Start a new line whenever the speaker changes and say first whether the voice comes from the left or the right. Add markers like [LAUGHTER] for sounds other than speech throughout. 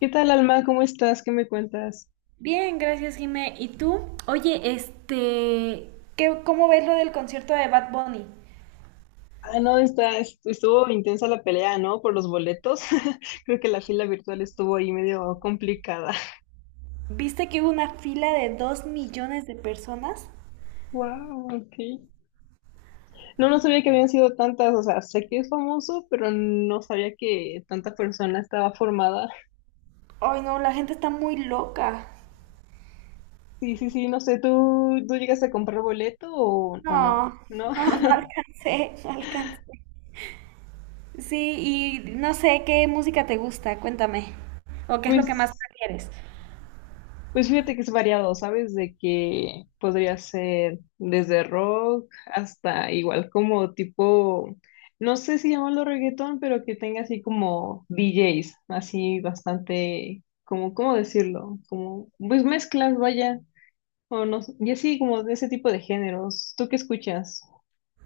left: ¿Qué tal, Alma? ¿Cómo estás? ¿Qué me cuentas?
right: Bien, gracias, Jimé. ¿Y tú? Oye, ¿cómo ves lo del concierto de Bad Bunny?
left: Ah, no, estuvo intensa la pelea, ¿no? Por los boletos. [LAUGHS] Creo que la fila virtual estuvo ahí medio complicada. [LAUGHS]
right: ¿Viste que hubo una fila de 2 millones de personas?
left: Wow, ok. No, no sabía que habían sido tantas, o sea, sé que es famoso, pero no sabía que tanta persona estaba formada.
right: Ay, no, la gente está muy loca.
left: Sí, sí, sí, no sé, ¿tú llegaste a comprar boleto o no?
right: No,
left: ¿No?
right: no, no
left: [LAUGHS]
right: alcancé, no alcancé. Sí, y no sé qué música te gusta, cuéntame. ¿O qué es lo que más
left: Pues.
right: prefieres?
left: Pues fíjate que es variado, ¿sabes? De que podría ser desde rock hasta igual como tipo, no sé si llamarlo reggaetón, pero que tenga así como DJs, así bastante, como, ¿cómo decirlo? Como, pues mezclas, vaya, o no, sé, y así como de ese tipo de géneros. ¿Tú qué escuchas?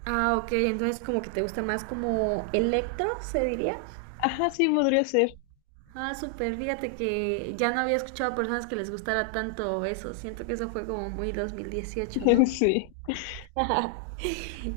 right: Ah, ok, entonces como que te gusta más como electro, se diría.
left: Ajá, sí, podría ser.
right: Ah, súper, fíjate que ya no había escuchado a personas que les gustara tanto eso. Siento que eso fue como muy 2018, ¿no?
left: [LAUGHS] Sí,
right: [LAUGHS]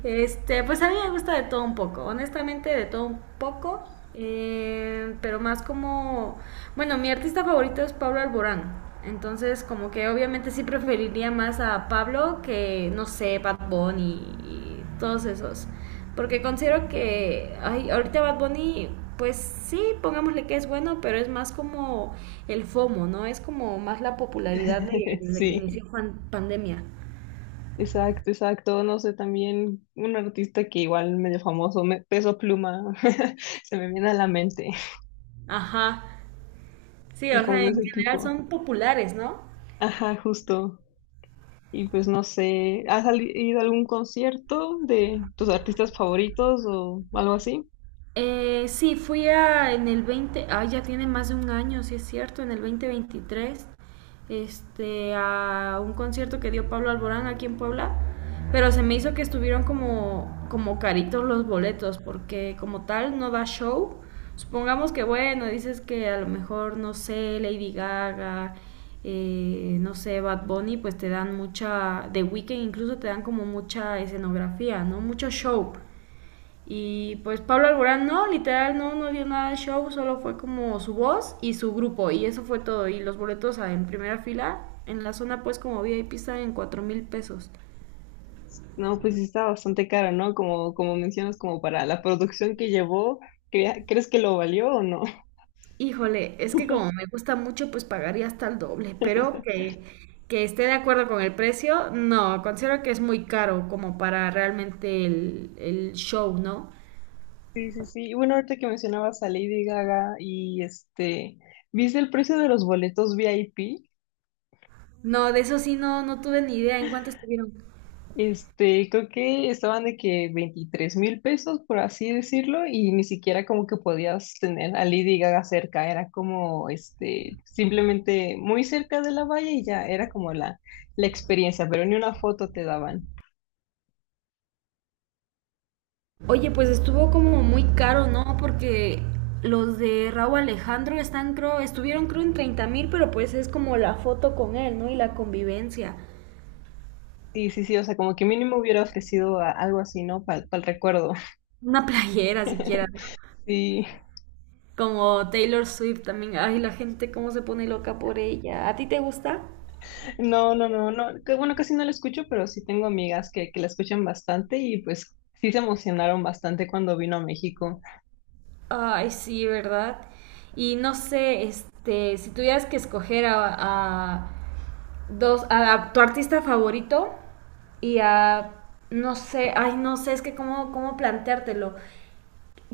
right: Pues a mí me gusta de todo un poco, honestamente de todo un poco, pero más como, bueno, mi artista favorito es Pablo Alborán, entonces como que obviamente sí preferiría más a Pablo que, no sé, Bad Bunny y todos esos, porque considero que, ay, ahorita Bad Bunny, pues sí, pongámosle que es bueno, pero es más como el FOMO, ¿no? Es como más la popularidad de,
left: [LAUGHS]
right: desde que
left: sí.
right: inició pandemia.
left: Exacto, exacto. No sé, también un artista que igual medio famoso, Peso Pluma, [LAUGHS] se me viene a la mente.
right: Ajá, sí,
left: Y
right: o
left: como
right: sea,
left: de
right: en
left: ese
right: general
left: tipo.
right: son populares, ¿no?
left: Ajá, justo. Y pues no sé, ¿has ido a algún concierto de tus artistas favoritos o algo así?
right: Sí, fui a, en el 20, ah, ya tiene más de un año, sí es cierto, en el 2023, a un concierto que dio Pablo Alborán aquí en Puebla, pero se me hizo que estuvieron como, como caritos los boletos, porque como tal no da show. Supongamos que, bueno, dices que a lo mejor, no sé, Lady Gaga, no sé, Bad Bunny, pues te dan mucha, de Weeknd incluso te dan como mucha escenografía, ¿no? Mucho show. Y pues Pablo Alborán no, literal no, no dio nada de show, solo fue como su voz y su grupo y eso fue todo. Y los boletos ah, en primera fila, en la zona pues como VIP estaban en 4,000 pesos.
left: No, pues sí está bastante caro, ¿no? Como, como mencionas, como para la producción que llevó, ¿crees que lo valió o no?
right: Híjole, es que como me gusta mucho pues pagaría hasta el doble, pero
left: [LAUGHS]
right: que esté de acuerdo con el precio, no, considero que es muy caro como para realmente el show, ¿no?
left: Sí, sí, sí. Y bueno, ahorita que mencionabas a Lady Gaga y este, ¿viste el precio de los boletos VIP?
right: No, de eso sí no, no tuve ni idea en cuánto estuvieron.
left: Este, creo que estaban de que 23,000 pesos, por así decirlo, y ni siquiera como que podías tener a Lady Gaga cerca, era como, este, simplemente muy cerca de la valla y ya era como la experiencia, pero ni una foto te daban.
right: Oye, pues estuvo como muy caro, ¿no? Porque los de Raúl Alejandro están, creo, estuvieron, creo, en 30 mil, pero pues es como la foto con él, ¿no? Y la convivencia.
left: Sí, sí, sí, o sea, como que mínimo hubiera ofrecido algo así, ¿no? Para el recuerdo. [LAUGHS]
right: Una playera siquiera, ¿no?
left: Sí,
right: Como Taylor Swift también. Ay, la gente cómo se pone loca por ella. ¿A ti te gusta?
left: no, no, no, no, que bueno, casi no la escucho, pero sí tengo amigas que la escuchan bastante y pues sí se emocionaron bastante cuando vino a México.
right: Ay, sí, ¿verdad? Y no sé, si tuvieras que escoger a dos, a tu artista favorito y a, no sé, ay, no sé, es que cómo planteártelo.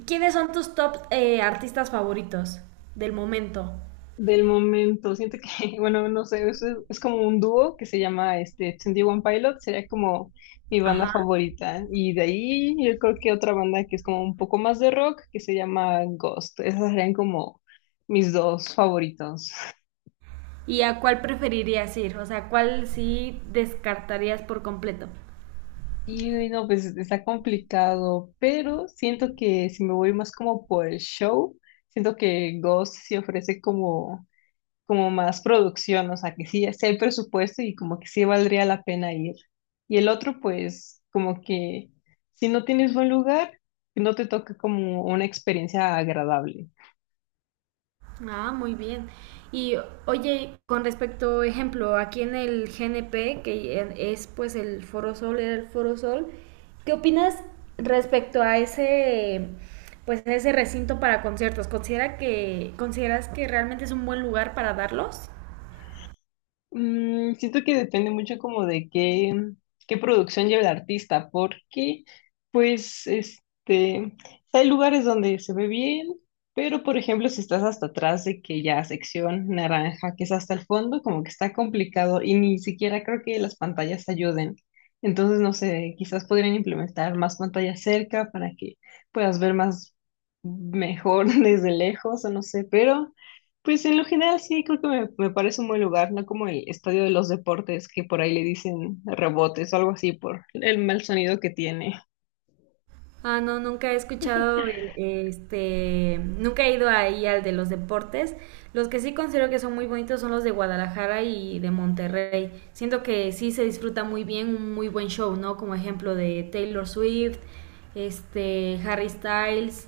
right: ¿Quiénes son tus top artistas favoritos del momento?
left: Del momento. Siento que, [LAUGHS] bueno, no sé, es como un dúo que se llama este 21 Pilot, sería como mi banda
right: Ajá.
left: favorita. Y de ahí yo creo que otra banda que es como un poco más de rock, que se llama Ghost. Esas serían como mis dos favoritos.
right: ¿Y a cuál preferirías ir? O sea, ¿cuál sí descartarías por completo?
left: Y no, pues está complicado, pero siento que si me voy más como por el show, siento que Ghost sí ofrece como como más producción, o sea, que sí, sí hay presupuesto y como que sí valdría la pena ir. Y el otro, pues, como que si no tienes buen lugar, no te toca como una experiencia agradable.
right: Ah, muy bien. Y oye, con respecto, ejemplo, aquí en el GNP, que es pues el Foro Sol, era el Foro Sol, ¿qué opinas respecto a ese, pues a ese recinto para conciertos? ¿Considera que, consideras que realmente es un buen lugar para darlos?
left: Siento que depende mucho como de qué, producción lleva el artista, porque pues este, hay lugares donde se ve bien, pero por ejemplo si estás hasta atrás de que ya sección naranja, que es hasta el fondo, como que está complicado y ni siquiera creo que las pantallas ayuden. Entonces, no sé, quizás podrían implementar más pantallas cerca para que puedas ver más mejor [LAUGHS] desde lejos o no sé, pero... Pues en lo general sí, creo que me parece un buen lugar, no como el estadio de los deportes, que por ahí le dicen rebotes o algo así por el mal sonido que tiene.
right: Ah, no, nunca he escuchado nunca he ido ahí al de los deportes. Los que sí considero que son muy bonitos son los de Guadalajara y de Monterrey. Siento que sí se disfruta muy bien, un muy buen show, ¿no? Como ejemplo de Taylor Swift, Harry Styles,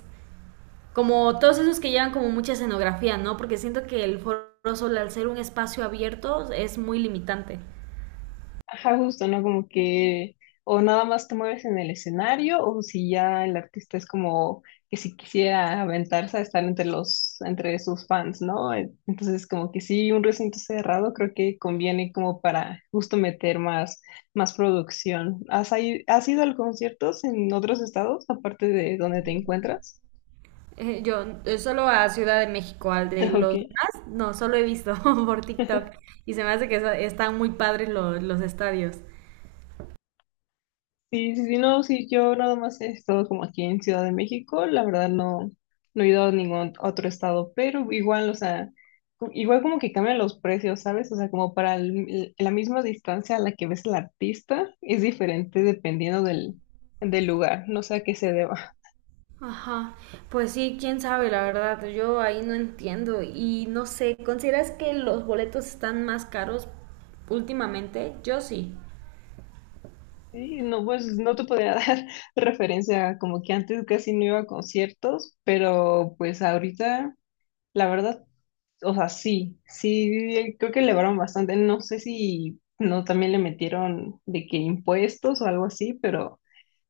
right: como todos esos que llevan como mucha escenografía, ¿no? Porque siento que el Foro Sol al ser un espacio abierto es muy limitante.
left: Ajá, justo, ¿no? Como que o nada más te mueves en el escenario o si ya el artista es como que si quisiera aventarse a estar entre los, entre sus fans, ¿no? Entonces como que sí, un recinto cerrado creo que conviene como para justo meter más, más producción. ¿Has, has ido a conciertos en otros estados aparte de donde te encuentras?
right: Yo solo a Ciudad de México, al de
left: [LAUGHS] Ok.
right: los demás, no, solo he visto [LAUGHS] por TikTok y se me hace que están muy padres los estadios.
left: Sí, sí, sí, no, sí, yo nada más he estado como aquí en Ciudad de México, la verdad no, no he ido a ningún otro estado, pero igual, o sea, igual como que cambian los precios, ¿sabes? O sea, como para la misma distancia a la que ves al artista, es diferente dependiendo del, del lugar, no sé a qué se deba. [LAUGHS]
right: Ajá, pues sí, quién sabe, la verdad, yo ahí no entiendo y no sé, ¿consideras que los boletos están más caros últimamente? Yo sí.
left: Sí, no, pues no te podría [LAUGHS] dar referencia, como que antes casi no iba a conciertos, pero pues ahorita, la verdad. O sea, sí, sí, creo que elevaron bastante. No sé si no también le metieron de que impuestos o algo así, pero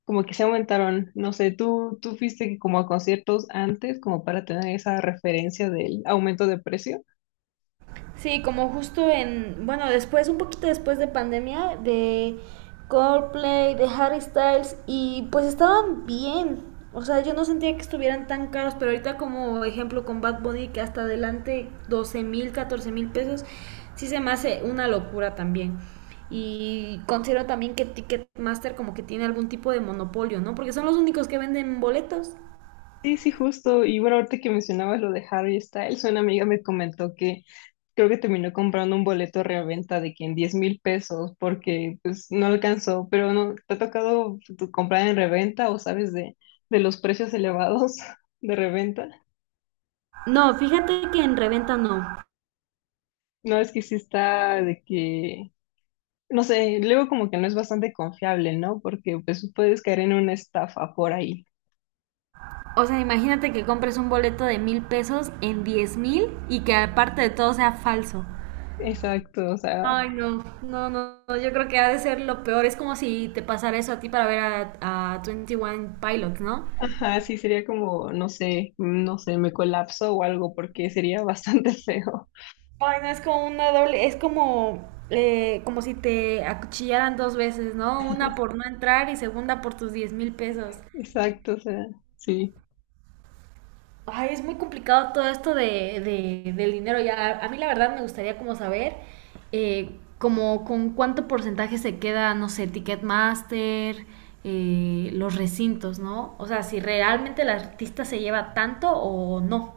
left: como que se aumentaron. No sé, tú fuiste como a conciertos antes, como para tener esa referencia del aumento de precio.
right: Sí, como justo en, bueno, después, un poquito después de pandemia, de Coldplay, de Harry Styles, y pues estaban bien. O sea, yo no sentía que estuvieran tan caros, pero ahorita como ejemplo con Bad Bunny, que hasta adelante 12,000, 14,000 pesos, sí se me hace una locura también. Y considero también que Ticketmaster como que tiene algún tipo de monopolio, ¿no? Porque son los únicos que venden boletos.
left: Sí, sí, justo. Y bueno, ahorita que mencionabas lo de Harry Styles, una amiga me comentó que creo que terminó comprando un boleto de reventa de que en 10,000 pesos porque pues no alcanzó, pero no, ¿te ha tocado comprar en reventa o sabes de, los precios elevados [LAUGHS] de reventa?
right: No, fíjate que en reventa no.
left: No, es que sí está de que, no sé, luego como que no es bastante confiable, ¿no? Porque pues puedes caer en una estafa por ahí.
right: O sea, imagínate que compres un boleto de 1,000 pesos en 10,000 y que aparte de todo sea falso.
left: Exacto, o sea,
right: Ay, no, no, no, no, yo creo que ha de ser lo peor. Es como si te pasara eso a ti para ver a 21 Pilots, ¿no?
left: ajá, sí sería como, no sé, me colapso o algo porque sería bastante [LAUGHS] feo.
right: Ay, no, es como una doble, es como, como si te acuchillaran dos veces, ¿no? Una por no entrar y segunda por tus 10,000 pesos.
left: Exacto, o sea, sí.
right: Ay, es muy complicado todo esto de, del dinero. Ya, a mí la verdad me gustaría como saber eh, como con cuánto porcentaje se queda, no sé, Ticketmaster, los recintos, ¿no? O sea, si realmente el artista se lleva tanto o no.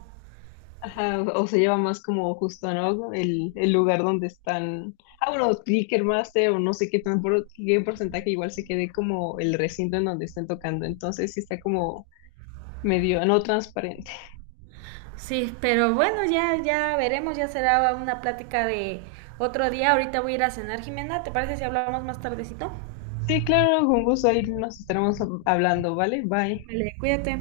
left: Ajá, o se lleva más como justo, ¿no? El lugar donde están. Ah, bueno, Ticketmaster o no sé qué, tan qué porcentaje, igual se quede como el recinto en donde estén tocando. Entonces sí está como medio no transparente.
right: Sí, pero bueno, ya, ya veremos, ya será una plática de otro día. Ahorita voy a ir a cenar, Jimena. ¿Te parece si hablamos más tardecito?
left: Sí, claro, con gusto ahí nos estaremos hablando, ¿vale? Bye.
right: Vale, cuídate.